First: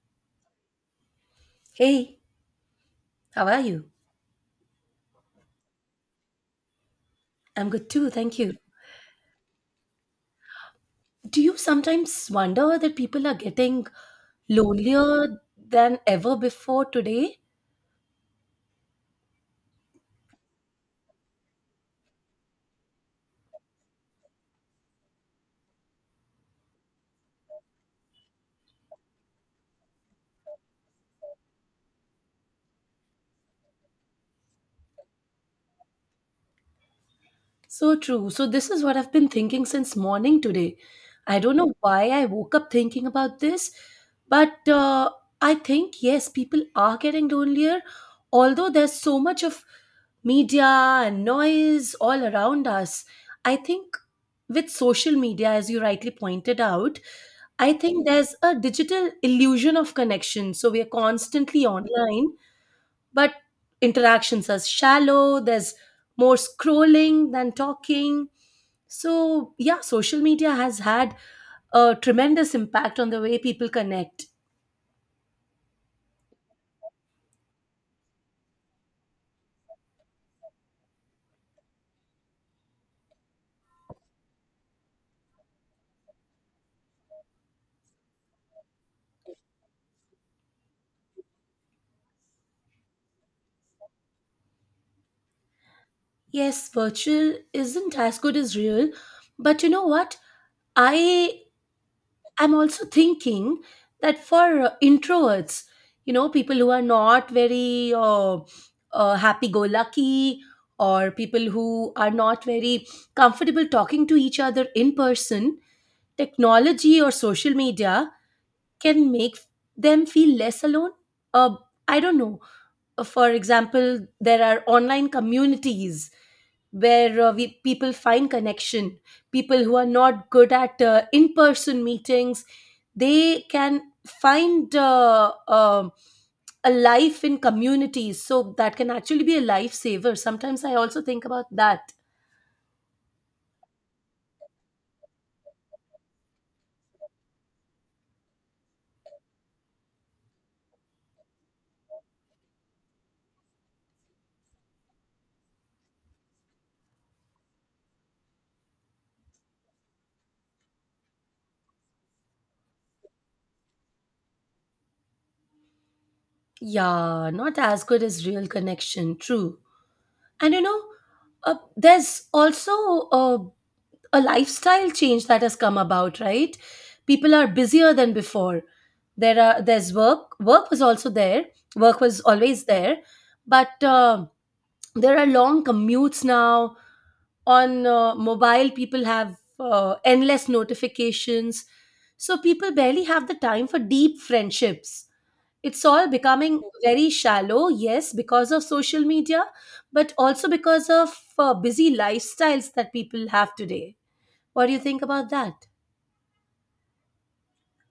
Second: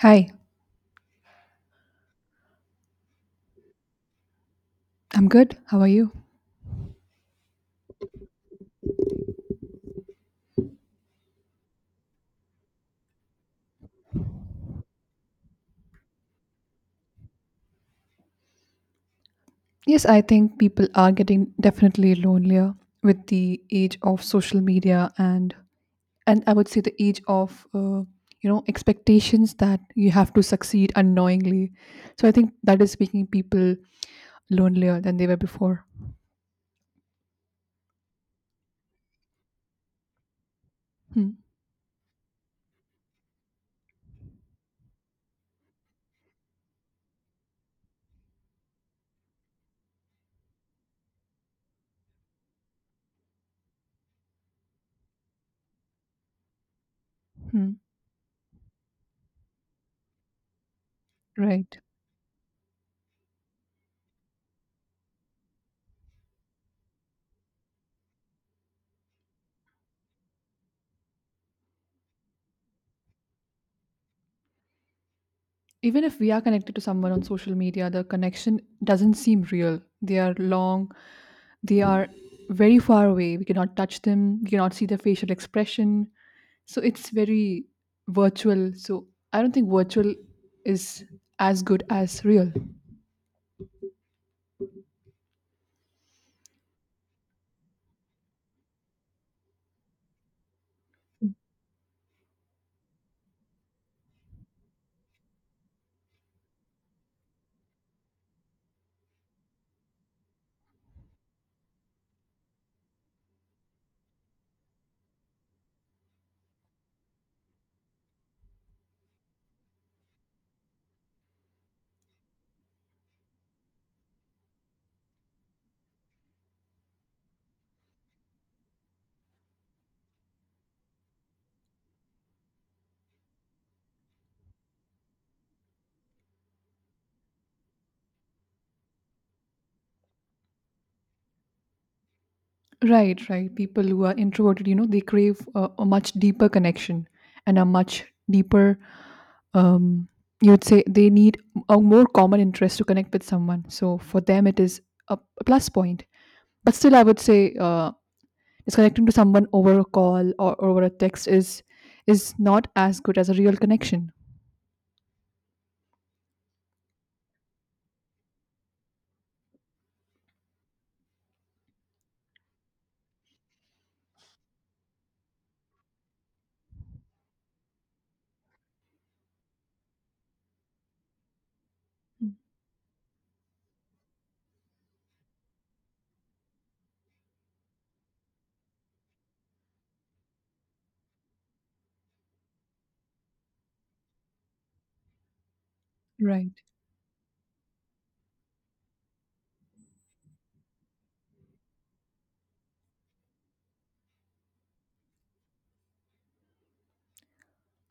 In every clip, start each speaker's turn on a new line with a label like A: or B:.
A: Hi,
B: Hey, how are you?
A: I'm good. How are you?
B: I'm good too, thank you. Do you sometimes wonder that people are getting lonelier than ever before today?
A: Yes, I think people are getting definitely lonelier with the age of social media and I would say the age of expectations that you have to succeed unknowingly. So I think that is making people lonelier than they were before.
B: So true. So, this is what I've been thinking since morning today.
A: Hmm.
B: I don't know why I woke up thinking about this, but I think, yes, people are getting lonelier, although there's so much of media and noise all around us. I think with social media, as you rightly pointed out,
A: Hmm.
B: I think there's a digital illusion of connection. So we are constantly
A: Right.
B: online, but interactions are shallow. There's more scrolling than talking. So, yeah, social media has had a tremendous impact on the way people connect.
A: Even if we are connected to someone on social media, the connection doesn't seem real. They are very far away. We cannot touch them, we cannot see their facial expression. So it's very virtual. So I don't think virtual is as good as real.
B: Yes, virtual isn't as good as real, but you know what? I I'm also thinking that for introverts, people who are not very happy go lucky, or people who are not very comfortable talking to each other in person, technology or social media can make them feel less alone. Uh, I don't know. For example, there are online communities where we people find connection, people who are not good at in person meetings. They can find a life in communities, so that can actually be a lifesaver sometimes. I also think about that.
A: Right, right. People who are introverted, they crave a much deeper connection and a much deeper, um, you would say they need a more common interest to connect with someone. So for them, it is a plus point. But still, I would say is connecting to someone over a call or over a text is not as good as a real connection.
B: Yeah, not as good as real connection, true. And you know, there's also uh, a lifestyle change that has come about, right? People are busier than before. There are there's Work was also there. Work was always there, but there are long commutes now. On mobile, people have endless notifications, so people barely have the time for deep friendships. It's all
A: Right.
B: becoming very shallow, yes, because of social media, but also because of busy lifestyles that people have today. What do you think about that?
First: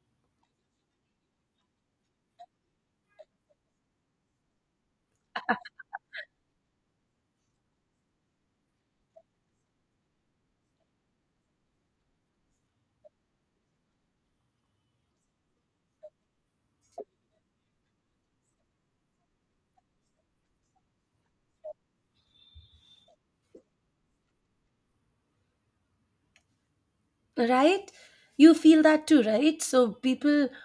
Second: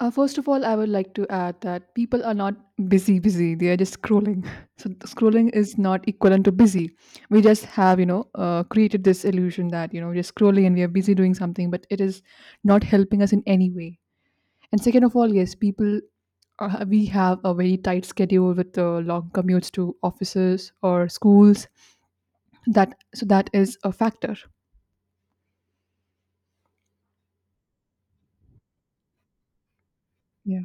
A: First of all, I would like to add that people are not busy, busy. They are just scrolling. So scrolling is not equivalent to busy. We just have, created this illusion that we're just scrolling and we are busy doing something, but it is not helping us in any way. And second of all, yes, people we have a very tight schedule with the long commutes to offices or schools. That so that is a factor.
B: Right, you feel that too, right? So people
A: Yeah.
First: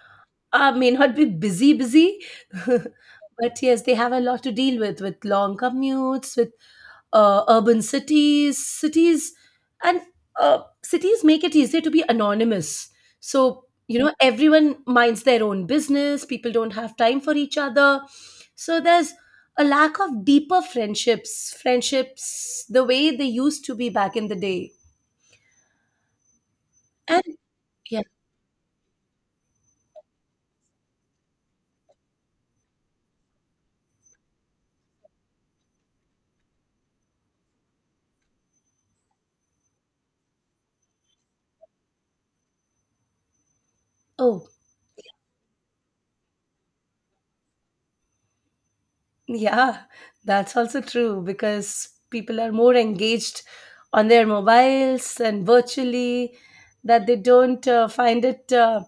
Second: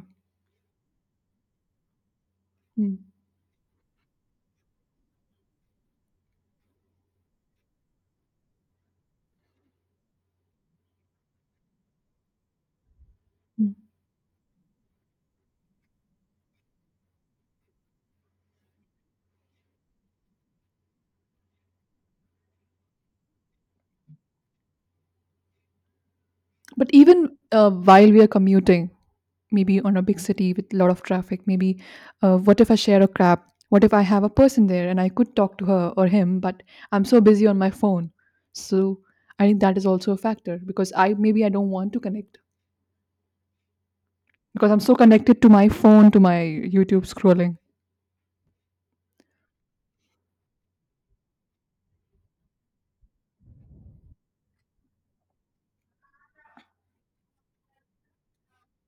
B: may not be busy, busy,
A: Mm.
B: but yes, they have a lot to deal with long commutes, with urban cities, and cities make it easier to be anonymous. So
A: Mm.
B: you know, everyone minds their own business. People don't have time for each other. So there's a lack of deeper friendships, friendships the way they used to be back in the day.
A: But
B: And
A: even
B: yeah,
A: while we are commuting, maybe on a big city with a lot of traffic, maybe, what if I share a cab? What if I have a person there and I could talk to her or him, but I'm so busy on my phone? So I think that is also a factor, because I, maybe I don't want to connect,
B: oh,
A: because I'm so connected to my phone, to my YouTube scrolling.
B: yeah, that's also true because people are more engaged on their mobiles and virtually, that they don't find it uh,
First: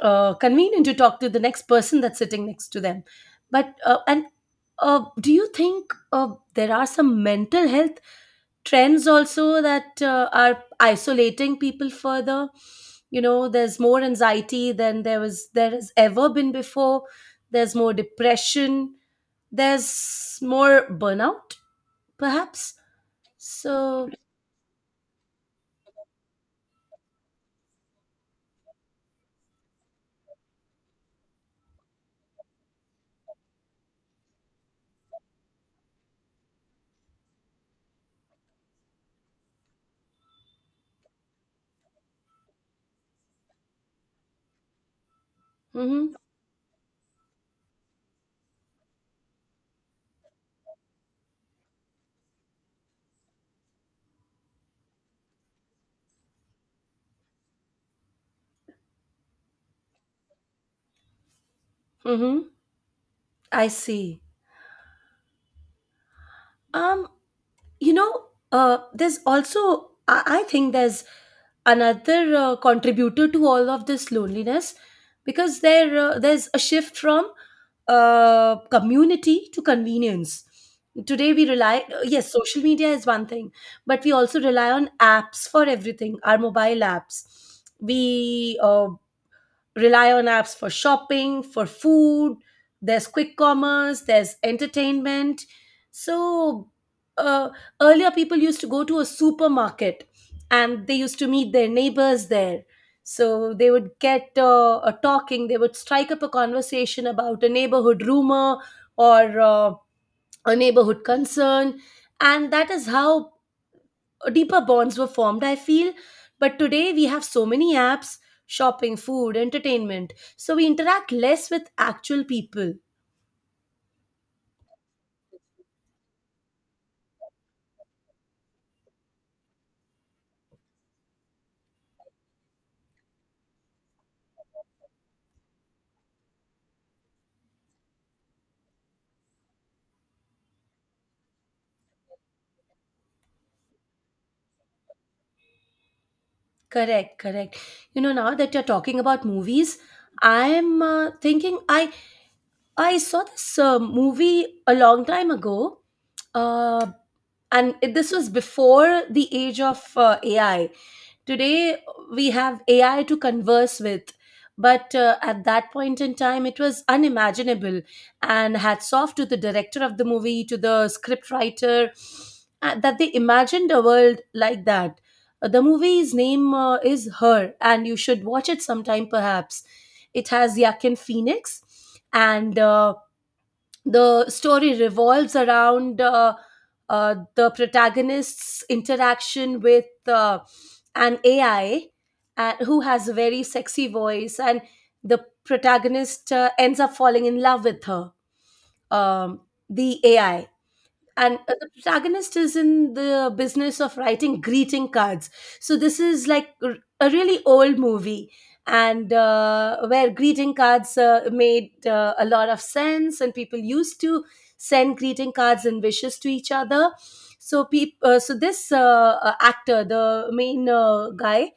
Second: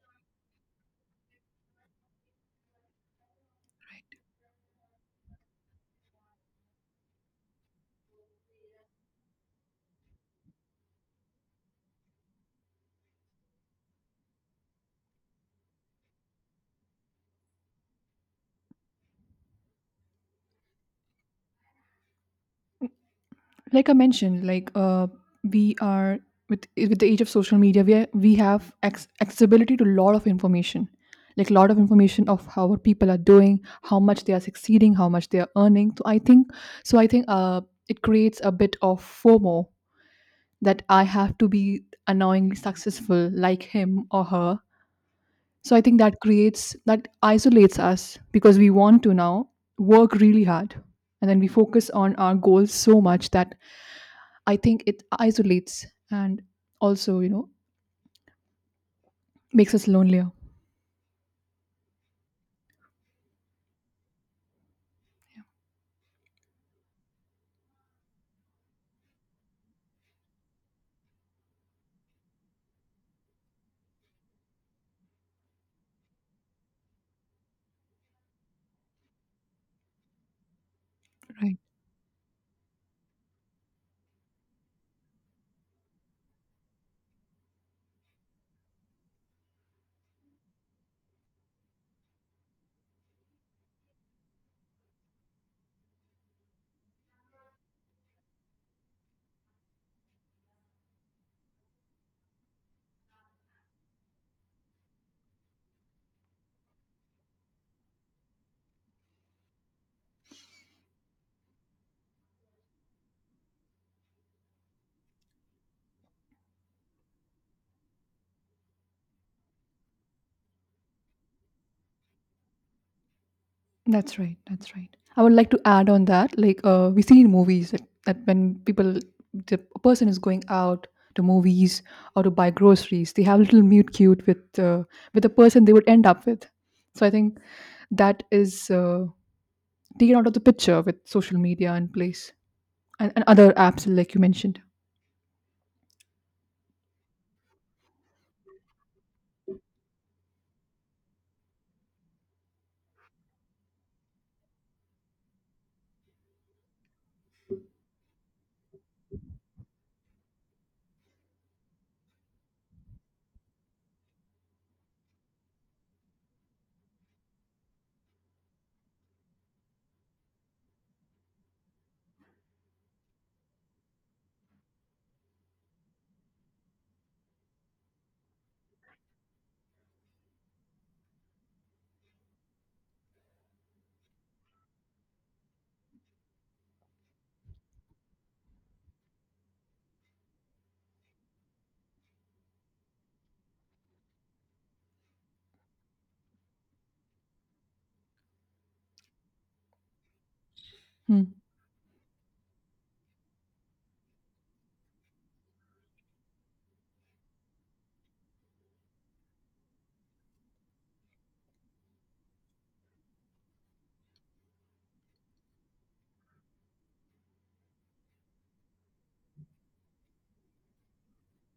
B: uh, convenient to talk to the next person that's sitting next to them. But and Do you think there are some mental health trends also that are isolating people further? You know, there's more anxiety than there has ever been before. There's more depression, there's more burnout perhaps.
A: Like I
B: So
A: mentioned, we are, with the age of social media, we are, we have accessibility to a lot of information, like a lot of information of how what people are doing, how much they are succeeding, how much they are earning. So I think it creates a bit of FOMO, that I have to be annoyingly successful like him or her. So I think
B: mhm,
A: that isolates us because we want to now work really hard. And then we focus on our goals so much that I think it isolates and also, makes us lonelier.
B: mhm, I see. um you know, there's also I think there's another contributor to all of this loneliness, because there's a shift from community to convenience. Today we
A: Right.
B: rely, yes, social media is one thing, but we also rely on apps for everything, our mobile apps. We rely on apps for shopping, for food. There's quick commerce, there's entertainment. So, uh, earlier people used to go to a supermarket and they used to meet their neighbors there. So, they would get a talking, they would strike up a conversation about a neighborhood rumor or a neighborhood concern. And that is how deeper bonds were formed, I feel. But today we have so many apps: shopping, food, entertainment. So we interact less with actual people.
A: That's right. That's right. I would like to add on that, like we see in movies that when the person is going out to movies or to buy groceries, they have little mute cute with with the person they would end up with. So I think that is taken out of the picture with social media in place, and other apps like you mentioned.
B: Correct, correct. You know, now that you're talking about movies, I'm thinking, I saw this movie a long time ago, uh, and this was before the age of AI. Today we have AI to converse with, but at that point in time it was unimaginable. And hats off to the director of the movie, to the script writer, that they imagined a world like that. The movie's name is Her, and you should watch it sometime perhaps. It has Yakin Phoenix, and the story revolves around the protagonist's interaction with an AI, and who has a very sexy voice, and the protagonist ends up falling in love with her, um, the AI.
A: Hmm.
B: And the protagonist is in the business of writing greeting cards. So this is like a really old movie, and where greeting cards made a lot of sense and people used to send greeting cards and wishes to each other. So so this actor, the main guy,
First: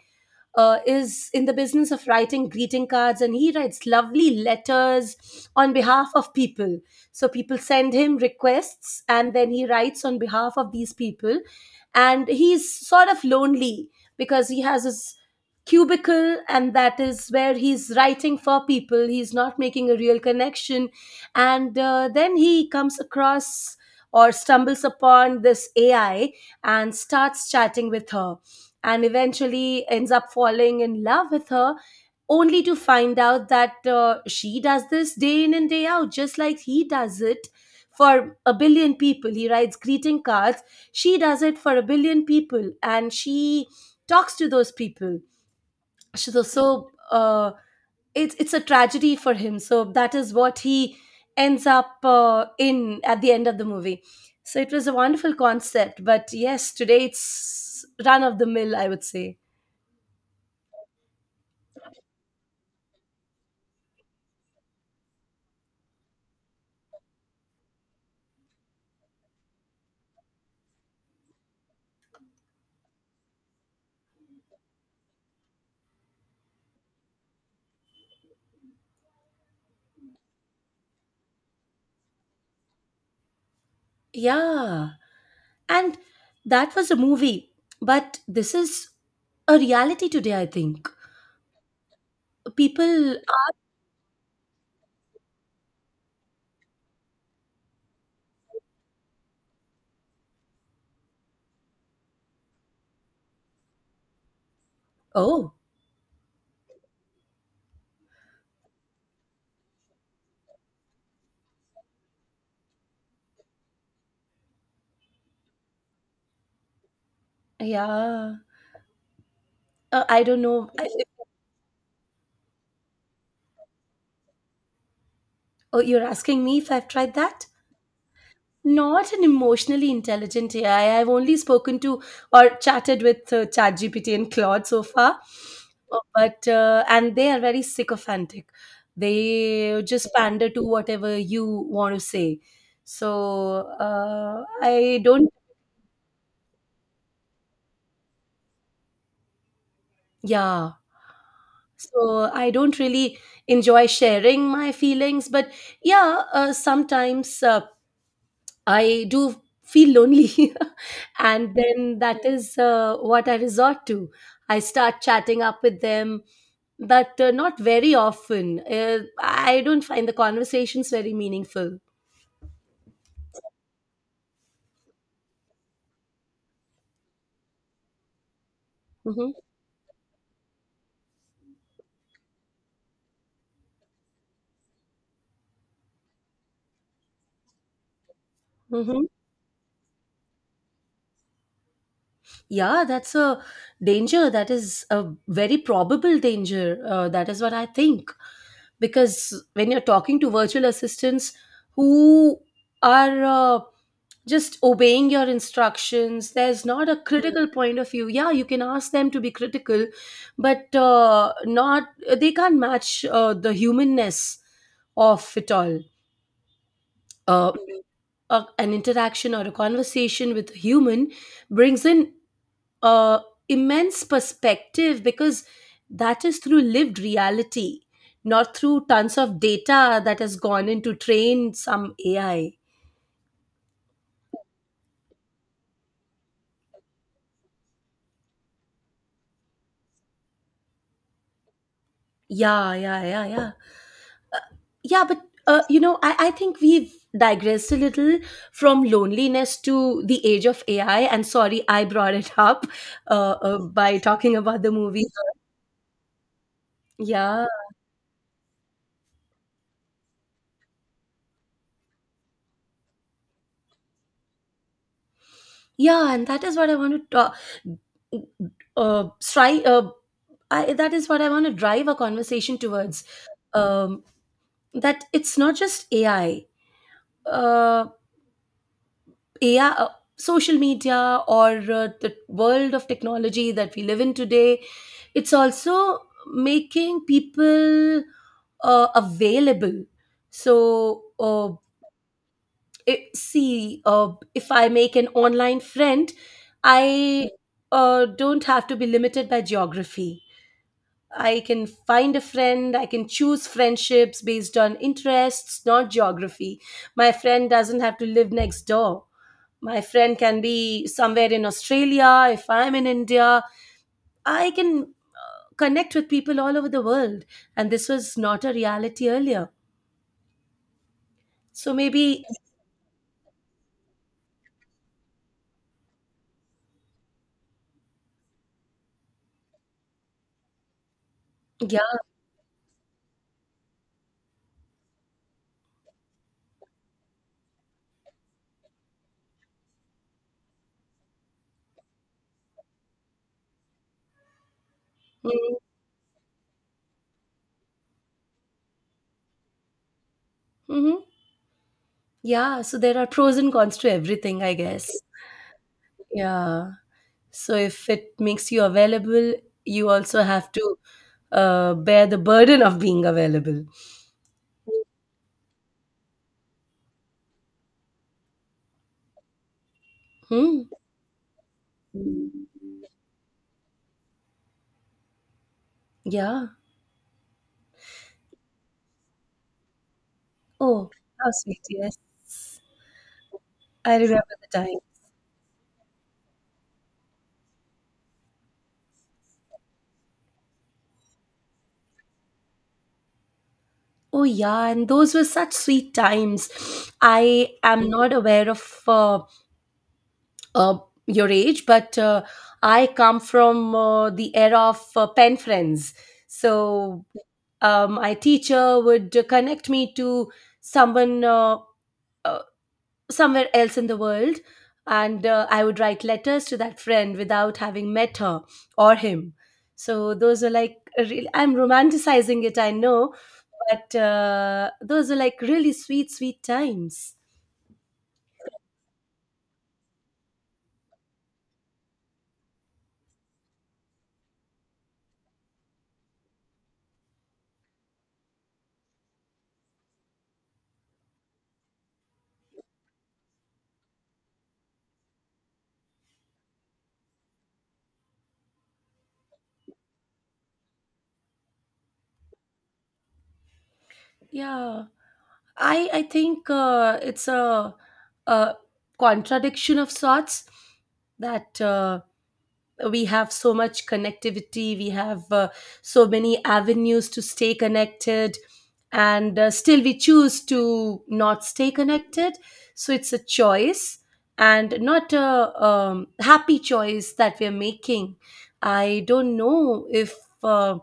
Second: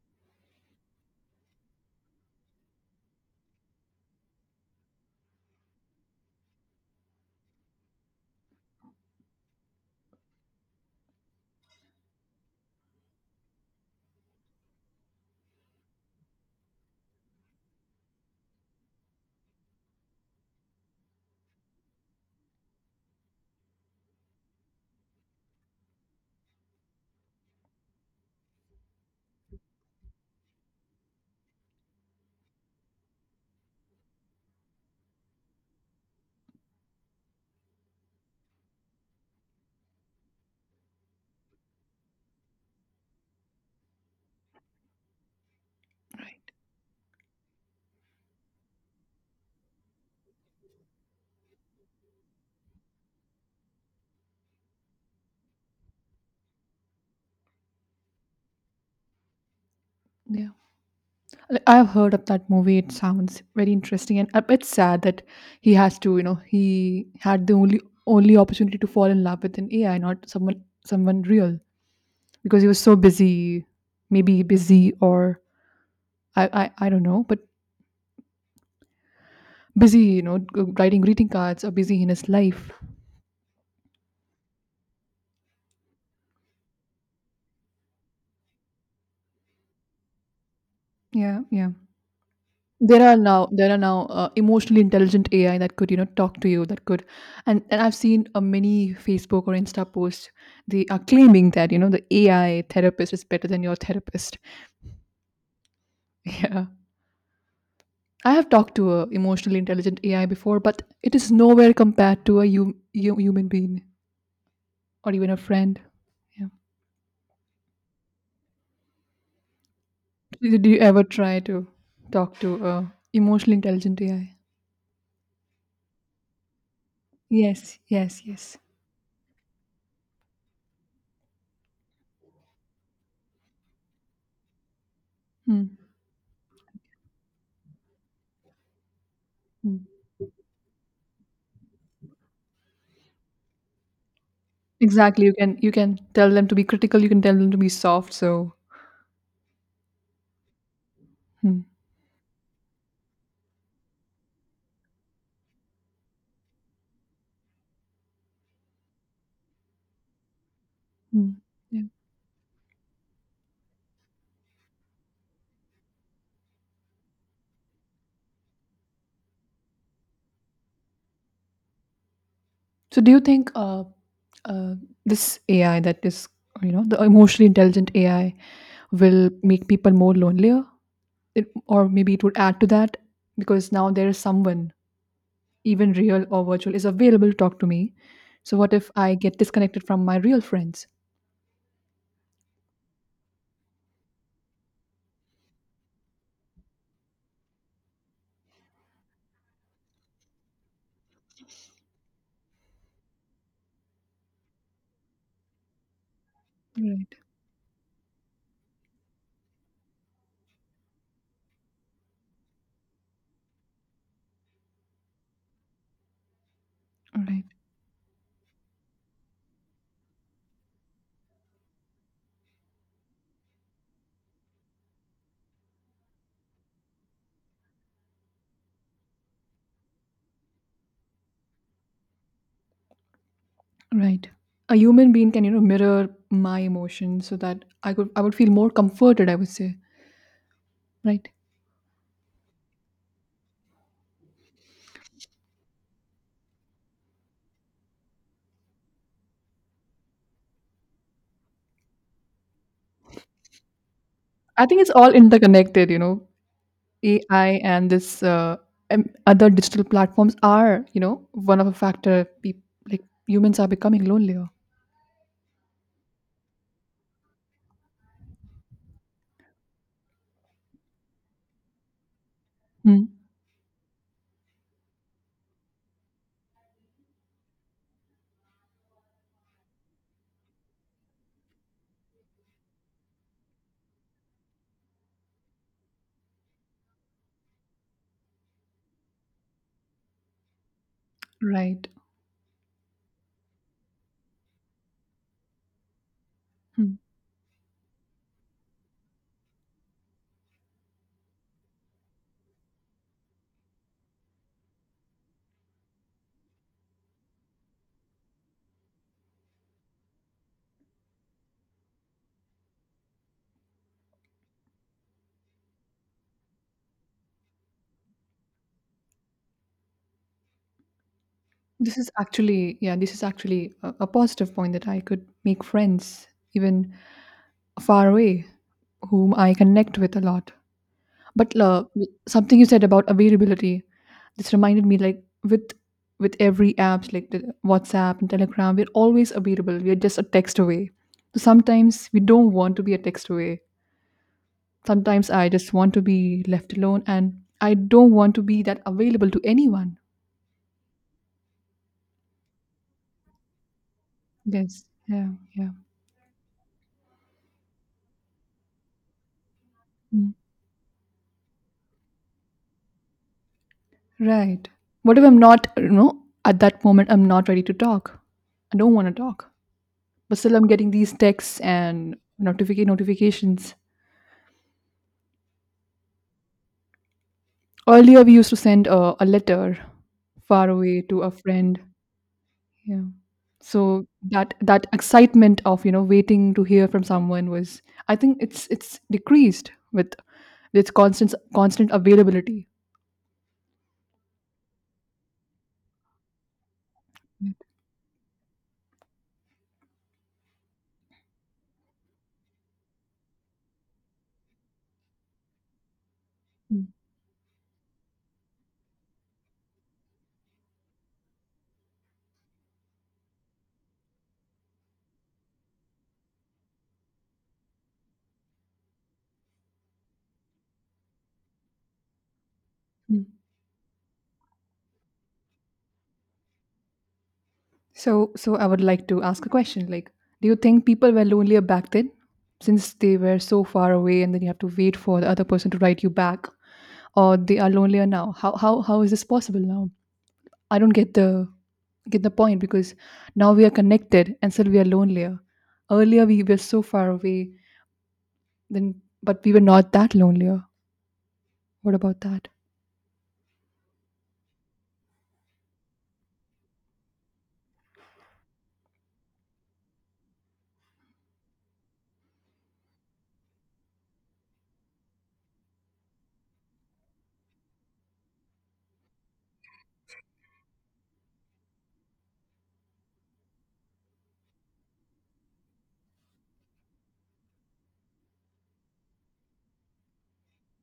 B: is in the business of writing greeting cards, and he writes lovely letters on behalf of people. So people send him requests and then he writes on behalf of these people. And he's sort of lonely because he has his cubicle and that is where he's writing for people. He's not making a real connection. And then he comes across or stumbles upon this AI and starts chatting with her, and eventually ends up falling in love with her, only to find out that she does this day in and day out just like he does it. For a billion people he writes greeting cards, she does it for a billion people, and she talks to those people. So it's a tragedy for him, so that is what he ends up in at the end of the movie. So it was a wonderful concept, but yes, today it's run of the mill, I would say.
A: Yeah, like, I've heard of that movie. It sounds very interesting, and a bit sad that he has to. You know, he had the only opportunity to fall in love with an AI, not someone real, because he was so busy, maybe busy or I don't know, but busy. You know, writing greeting cards or busy in his life.
B: Yeah. And that was a movie. But this is a reality today, I think.
A: Yeah, yeah. there are
B: People,
A: now there are now uh, emotionally intelligent AI that could talk to you, and I've seen many Facebook or Insta posts. They are claiming that the AI therapist is better than your therapist.
B: oh,
A: Yeah. I have talked to a emotionally intelligent AI before, but it is nowhere compared to a human being, or even a friend. Yeah.
B: yeah. I don't
A: Did
B: know.
A: you ever try to talk to a emotionally intelligent AI?
B: Oh, you're asking me if I've tried that?
A: Yes, yes, yes.
B: Not an emotionally intelligent AI. I've only spoken to or chatted with ChatGPT and Claude so far.
A: Hmm.
B: And they are very sycophantic. They
A: Hmm.
B: just pander to whatever you want to say. I
A: Exactly.
B: don't.
A: You can tell them to be critical. You can tell them to be soft. So,
B: Yeah.
A: hmm.
B: So I don't really enjoy sharing my feelings, but yeah, sometimes I do feel lonely.
A: Hmm.
B: And
A: Yeah.
B: then that is what I resort to. I start chatting up with them, but not very often. I don't find the conversations very meaningful.
A: So, do you think uh, this AI that is, the emotionally intelligent AI will
B: Hmm.
A: make people more lonelier, or maybe it would add to that, because now there is someone, even real or virtual, is available to talk to me? So, what if
B: Hmm.
A: I get disconnected from my real friends?
B: Yeah, that's a danger. That is a very probable danger. That is what I think. Because when you're talking to virtual assistants who are uh, just obeying your instructions, there's not a
A: Right,
B: critical point of view. Yeah, you can ask them to be critical, but not they can't match the humanness of it all.
A: right,
B: Uh, an interaction or a conversation with a human brings in uh, immense perspective, because that is through lived reality, not through tons of data that has gone into train some AI.
A: right. A human being can, mirror my emotions so that I would feel more comforted, I would say. Right.
B: Yeah, yeah, yeah, yeah. Uh, yeah, but you know, I think we've digressed a little from loneliness to the age of AI. And sorry, I brought it up by talking about
A: I
B: the
A: think it's
B: movie.
A: all interconnected, you know.
B: Yeah,
A: AI and this other digital platforms are, one of a factor. People like humans are becoming lonelier.
B: yeah, and that is what I want to talk. Uh, try. Uh, that is what I want to drive a conversation
A: Mm.
B: towards. Um, that it's not just AI, uh, AI, social media, or the world of technology that we live in today. It's also making people available. So,
A: Right.
B: see, if I make an online friend,
A: Mm.
B: I don't have to be limited by geography. I can find a friend. I can choose friendships based on interests, not geography. My friend doesn't have to live next door. My friend can be somewhere in Australia. If I'm in India, I can connect with people all over the world. And this was not a reality earlier. So
A: This is
B: maybe,
A: actually, yeah, this is actually a positive point that I could make friends even far away, whom I connect with a lot. But
B: yeah.
A: something you said about availability, this reminded me, like with every apps like the WhatsApp and Telegram, we're always available. We're just a text away. So sometimes we don't want to be a text away. Sometimes I
B: Mm-hmm.
A: just want to be left alone, and I don't want to be that available to anyone.
B: Mm-hmm. Yeah. So there are pros and cons to everything, I
A: Yes.
B: guess.
A: Yeah. Yeah.
B: Yeah. So if it makes you available, you also
A: Mm.
B: have to bear the burden of being available.
A: Right. What if I'm not, at that moment I'm not ready to talk? I don't want to talk. But still
B: Hmm.
A: I'm getting these texts and notifications.
B: Yeah.
A: Earlier, we used to send a letter far
B: Oh,
A: away to a
B: how sweet.
A: friend.
B: Yes.
A: Yeah.
B: I
A: So
B: remember the
A: that
B: time.
A: excitement of waiting to hear from someone was, I think it's decreased with this constant availability.
B: Oh, yeah. And those were such sweet times. I am not aware of uh, your age, but I come from the era of pen friends.
A: Mm,
B: So my teacher would connect me to someone. Uh, Somewhere else in the world, and I would write letters to that friend without having met her or him. So those are like, really, I'm romanticizing it, I know,
A: mm.
B: but those are like really sweet sweet times.
A: So I would like to ask a question. Like, do you think people were lonelier back then, since they were so far away, and then you have to wait for the other person to write you back, or they are lonelier now? How is this possible now? I don't get the point, because now we are connected and still we are lonelier. Earlier we were so far away, then but we were not that lonelier. What about that?
B: Yeah, I think it's a contradiction of sorts, that we have so much connectivity, we have so many avenues to stay connected, and still we choose to not stay connected. So it's a choice, and not a happy choice that we're making. I don't know if uh,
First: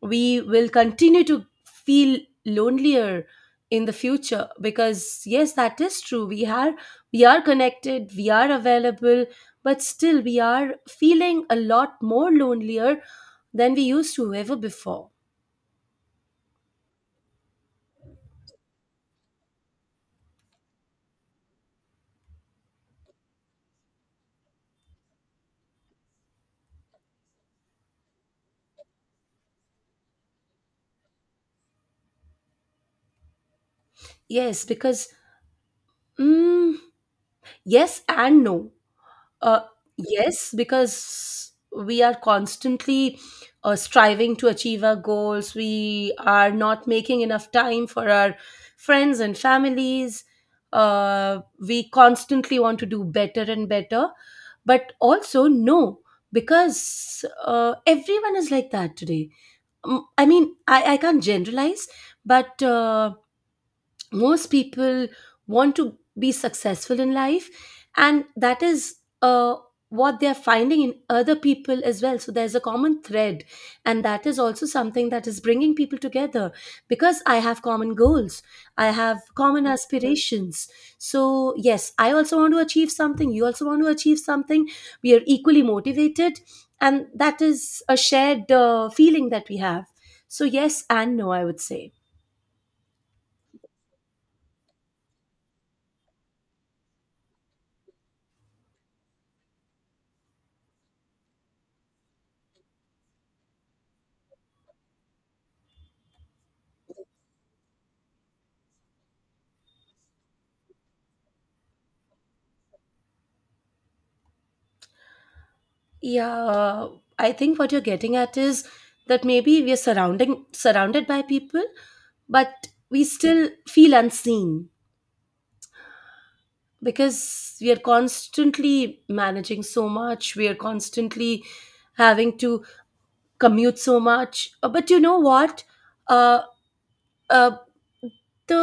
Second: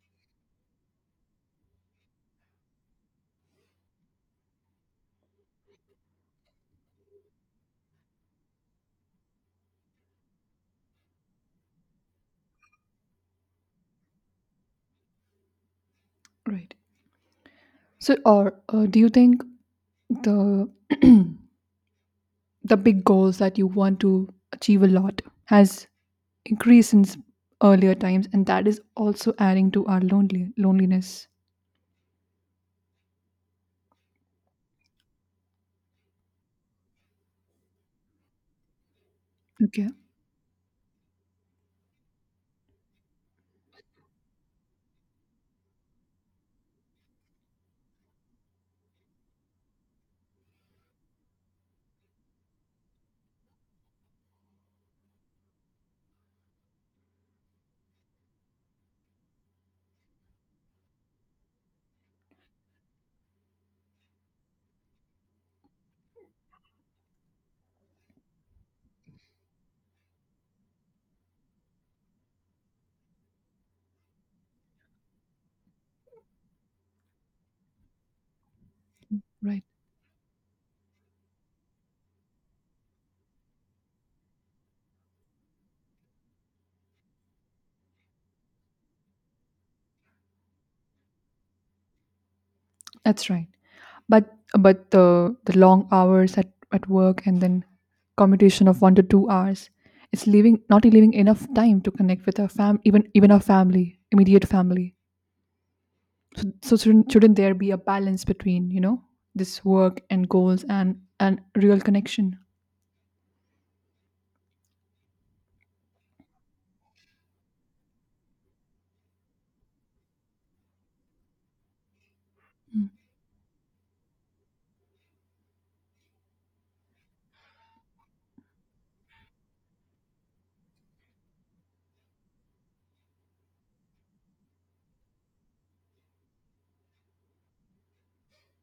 B: we will continue to feel lonelier in the future, because yes, that is true, we are connected, we are available, but still we are feeling a lot more lonelier than we used to ever before.
A: Right. So, or do you think the the big goals that you want to achieve a lot has increased since earlier times, and that is also adding to our lonely loneliness?
B: Yes, because mm, yes and no. uh,
A: Okay.
B: yes because we are constantly striving to achieve our goals, we are not making enough time for our friends and families. uh, we constantly want to do better and better, but also no, because everyone is like that today. I mean, I can't generalize, but most people want to be successful in life, and that is uh, what they're finding in other people as well. So there's a common thread, and that is also something that is bringing people together, because I have common goals, I have
A: Right.
B: common aspirations. So yes, I also want to achieve something, you also want to achieve something, we are equally motivated, and that is a shared feeling that we have. So yes and no, I would say.
A: That's right. But the long hours at work and then commutation of 1 to 2 hours, it's leaving not leaving enough time to connect with our fam even our family, immediate family. So, shouldn't there be a balance between this work and goals and real connection?
B: Yeah, I think what you're getting at is that maybe we are surrounding surrounded by people, but
A: Mm,
B: we still feel unseen, because we are constantly managing so much. We are constantly having to commute so much. But you know what? Uh, uh, the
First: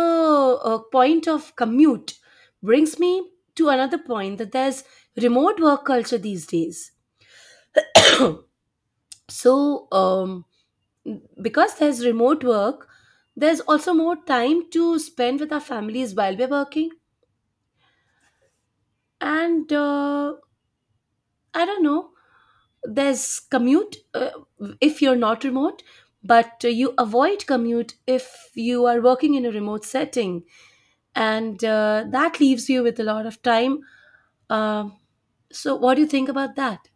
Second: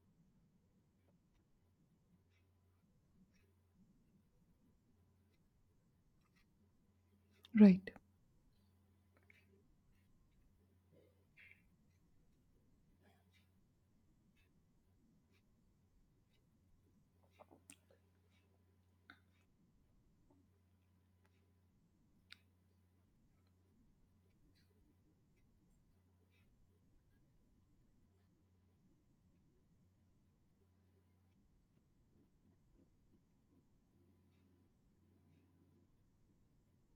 B: uh, point of commute brings me to another point, that there's remote work culture these days.
A: right.
B: So, because there's remote work, there's also more time to spend with our families while we're working. And I don't know, there's commute, if you're not remote, but you avoid commute if you are working in a remote setting. And that leaves you with a lot of time. Um so, what do you think about that?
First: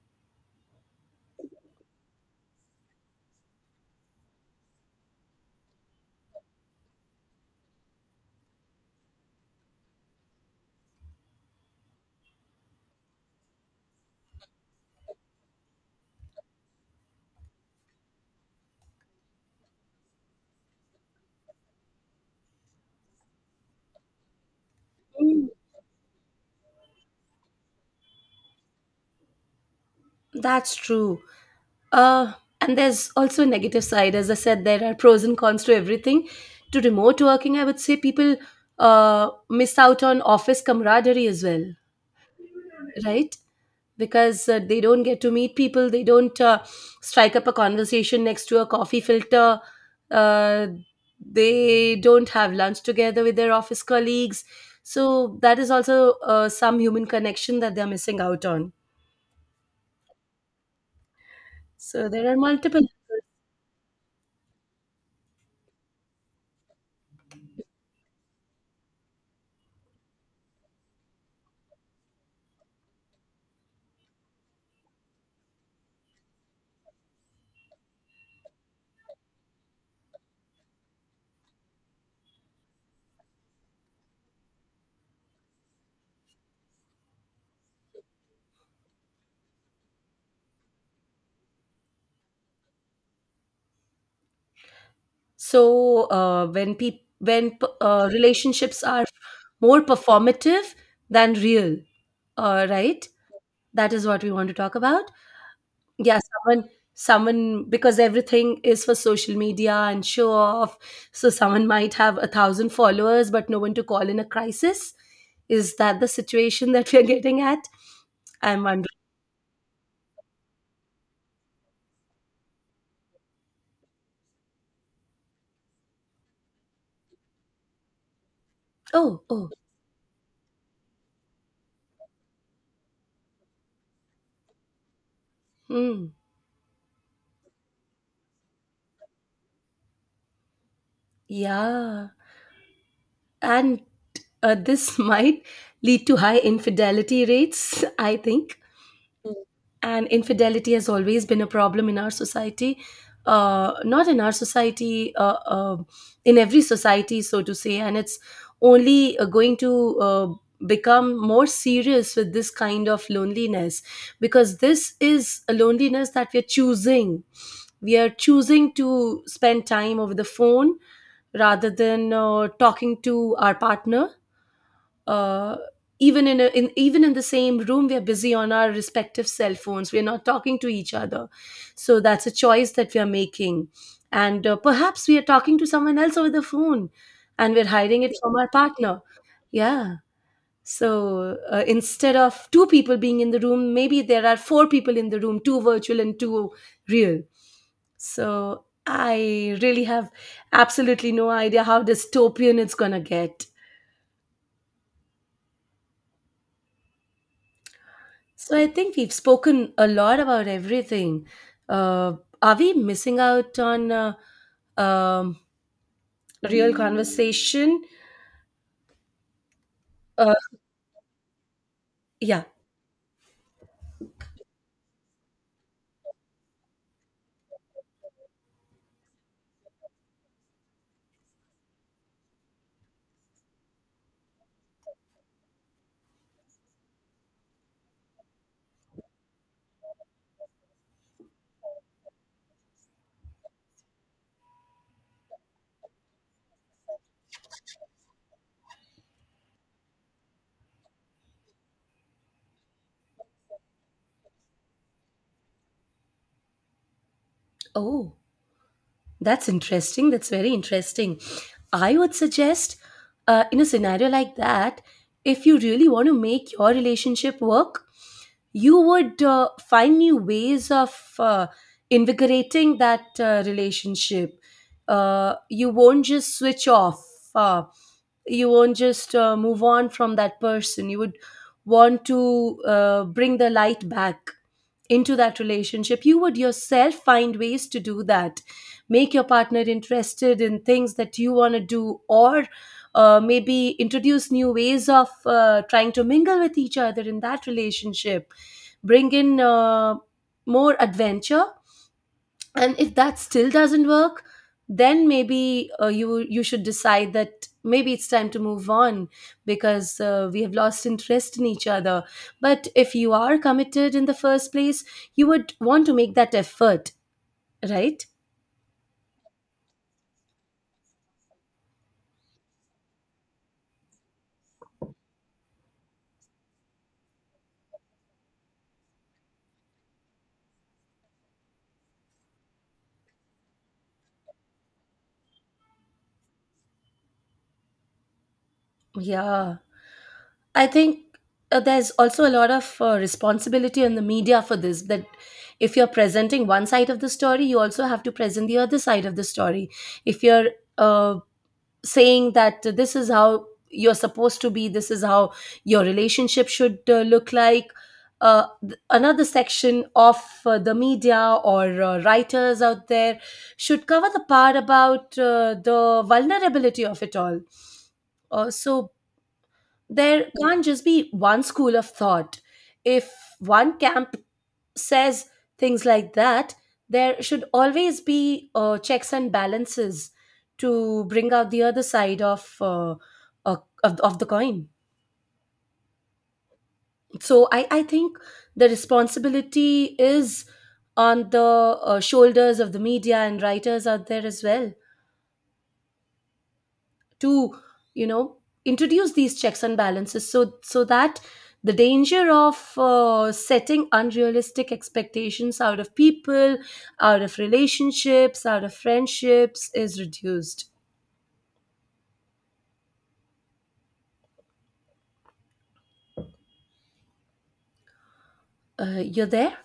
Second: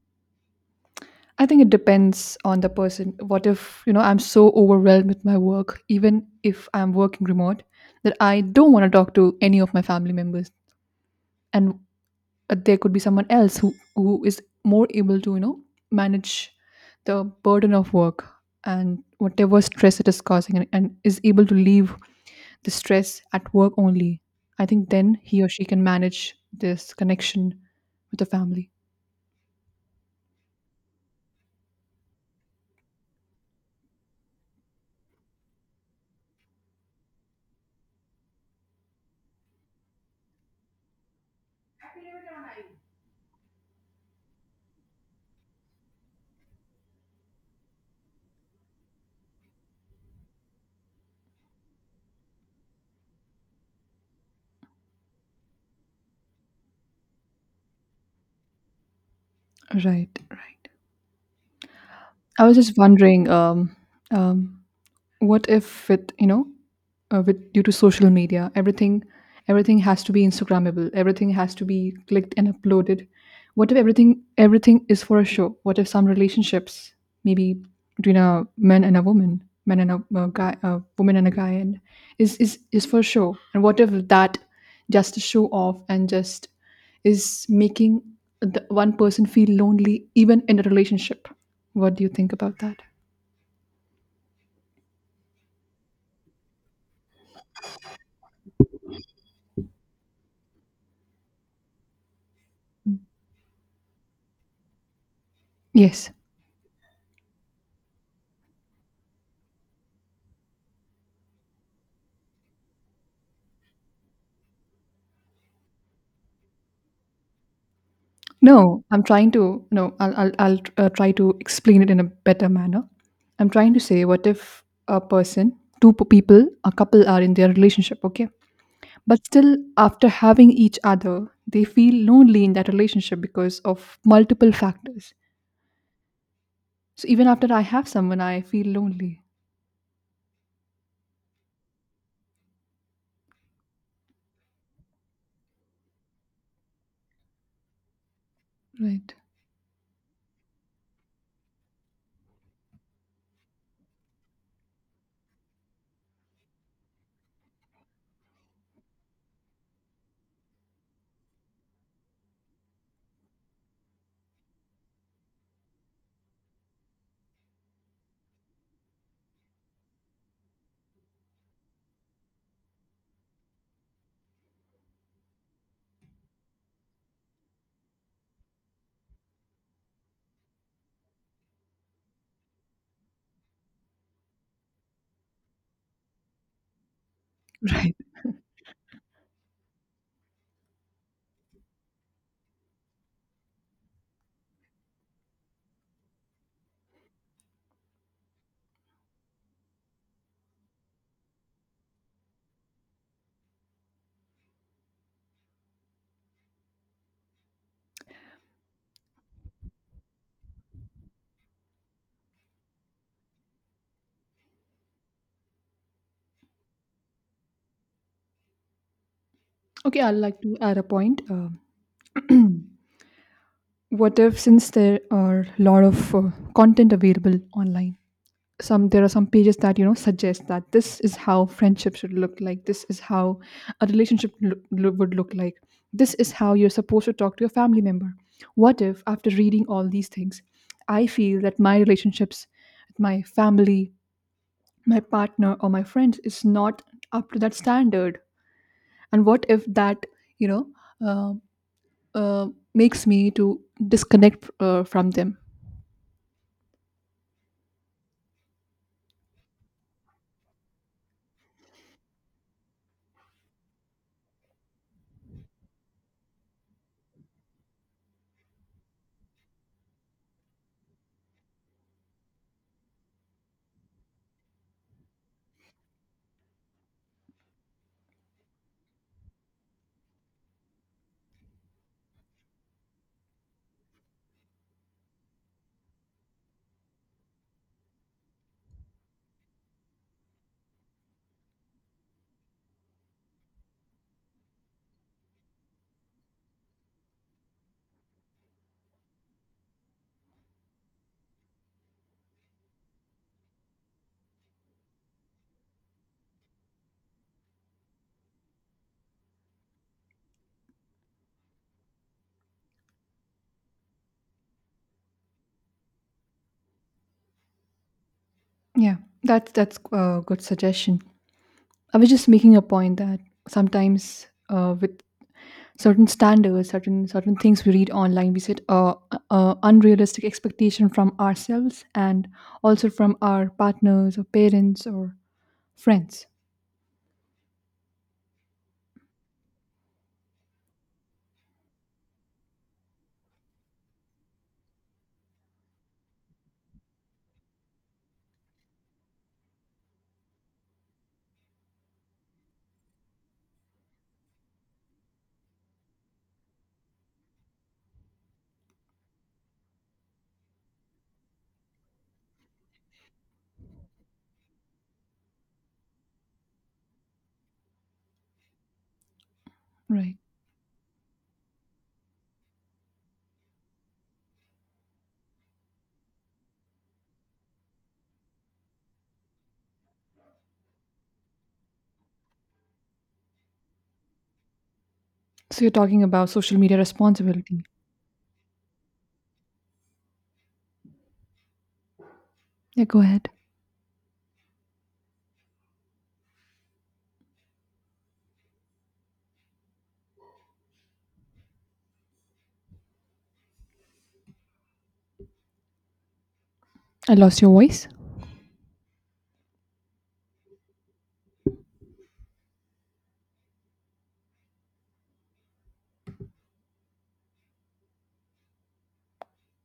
A: I think it depends on the person. What if I'm so overwhelmed with my work, even if I'm working remote, that I don't want to talk to any of my family members, and there could be someone else who is more able to manage the burden of work and whatever stress it is causing, and is able to leave the stress at work only. I think then he or she can manage this connection with the family.
B: That's true. Uh, and there's also a negative side. As I said, there are pros and cons to everything. To remote working, I would say people miss out on office camaraderie as well, right? Because they don't get to meet people, they don't strike up a conversation next to a coffee filter, uh, they don't have lunch together with their office colleagues. So, that is also some human connection that they're missing out on.
A: Right, right.
B: So, there are
A: I was just
B: multiple.
A: wondering, um what if with, due to social media, everything, has to be instagrammable, everything has to be clicked and uploaded. What if everything is for a show? What if some relationships, maybe between a man and a woman, man and a guy, a woman and a guy, and is for show, and what if that, just to show off, and just, is making the one person feel lonely even in a relationship? What do you think about that?
B: When relationships are more performative than real, right? That is what we want to talk about.
A: Yes.
B: Yeah, someone because everything is for social media and show off. So someone might have a thousand followers, but no one to call in a crisis. Is that the situation that we are getting at? I'm
A: No,
B: wondering.
A: I'm trying to, no, I'll try to explain it in a better manner. I'm trying to say, what if a person, two people, a couple, are in their relationship, okay?
B: Oh,
A: But
B: oh,
A: still, after having each other, they feel lonely in that relationship because of multiple factors.
B: hmm,
A: So even after I have someone, I feel lonely.
B: yeah. And this might lead to high infidelity rates, I think.
A: Right.
B: And infidelity has always been a problem in our society. Not in our society, in every society, so to say. And it's only going to become more serious with this kind of loneliness, because this is a loneliness that we're choosing. We are choosing to spend time over the phone rather than talking to our partner, uh, even in, a, in even in the same room we are busy on our respective cell phones, we're not talking to each other. So that's a choice that we are making, and perhaps we are talking to someone else over the phone, and we're
A: Right.
B: hiding it from our partner. Yeah, so instead of two people being in the room, maybe there are four people in the room, two virtual and two real. So I really have absolutely no idea how dystopian it's going to get. So I think we've spoken a lot about everything. Uh, are we missing out on um, real conversation?
A: Okay, I'd
B: Uh,
A: like to add a point.
B: yeah.
A: What if, since there are a lot of content available online, some there are some pages that suggest that this is how friendship should look like, this is how a relationship would look like, this is how you're supposed to talk to your family member? What if after reading all these things, I feel that my relationships with my family, my partner, or my friends is not up to that standard, and what if that, you know uh, uh, makes me to disconnect from them?
B: Oh, that's interesting. That's very interesting. I would suggest, in a scenario like that, if you really want to make your relationship work, you would find new ways of invigorating that relationship. You won't just switch off. Uh, you won't just move on from that person. You would want to bring the light back into that relationship. You would yourself find ways to do that. Make your partner interested in things that you want to do, or maybe introduce new ways of trying to mingle with each other in that relationship, bring in more adventure. And if that still doesn't work, then maybe uh, you should decide that maybe it's time to move on, because we have lost interest in each other. But if you are committed in the first place, you would want to make that effort, right?
A: Yeah, that's a good suggestion. I was just making a point that sometimes with certain standards, certain things we read online, we set unrealistic expectation from ourselves and also from our partners or parents or friends.
B: Yeah, I think there's also a lot of responsibility on the media for this. That if you're presenting one side of the story, you also have to present the other side of the story. If you're uh, saying that this is how you're supposed to be, this is how your relationship should look like, another section of the media or writers out there should cover the part about the vulnerability of it all, so
A: Right.
B: there can't just be one school of thought. If one camp says things like that, there should always be checks and balances to bring out the other side of of the coin.
A: So you're talking about social media
B: So
A: responsibility.
B: I think the responsibility is on the shoulders of the
A: Yeah, go
B: media
A: ahead.
B: and writers out there as well. To, you know, introduce these checks and balances, so that the danger of setting unrealistic expectations out of people,
A: I
B: out of
A: lost your voice.
B: relationships, out of friendships, is reduced. You're there?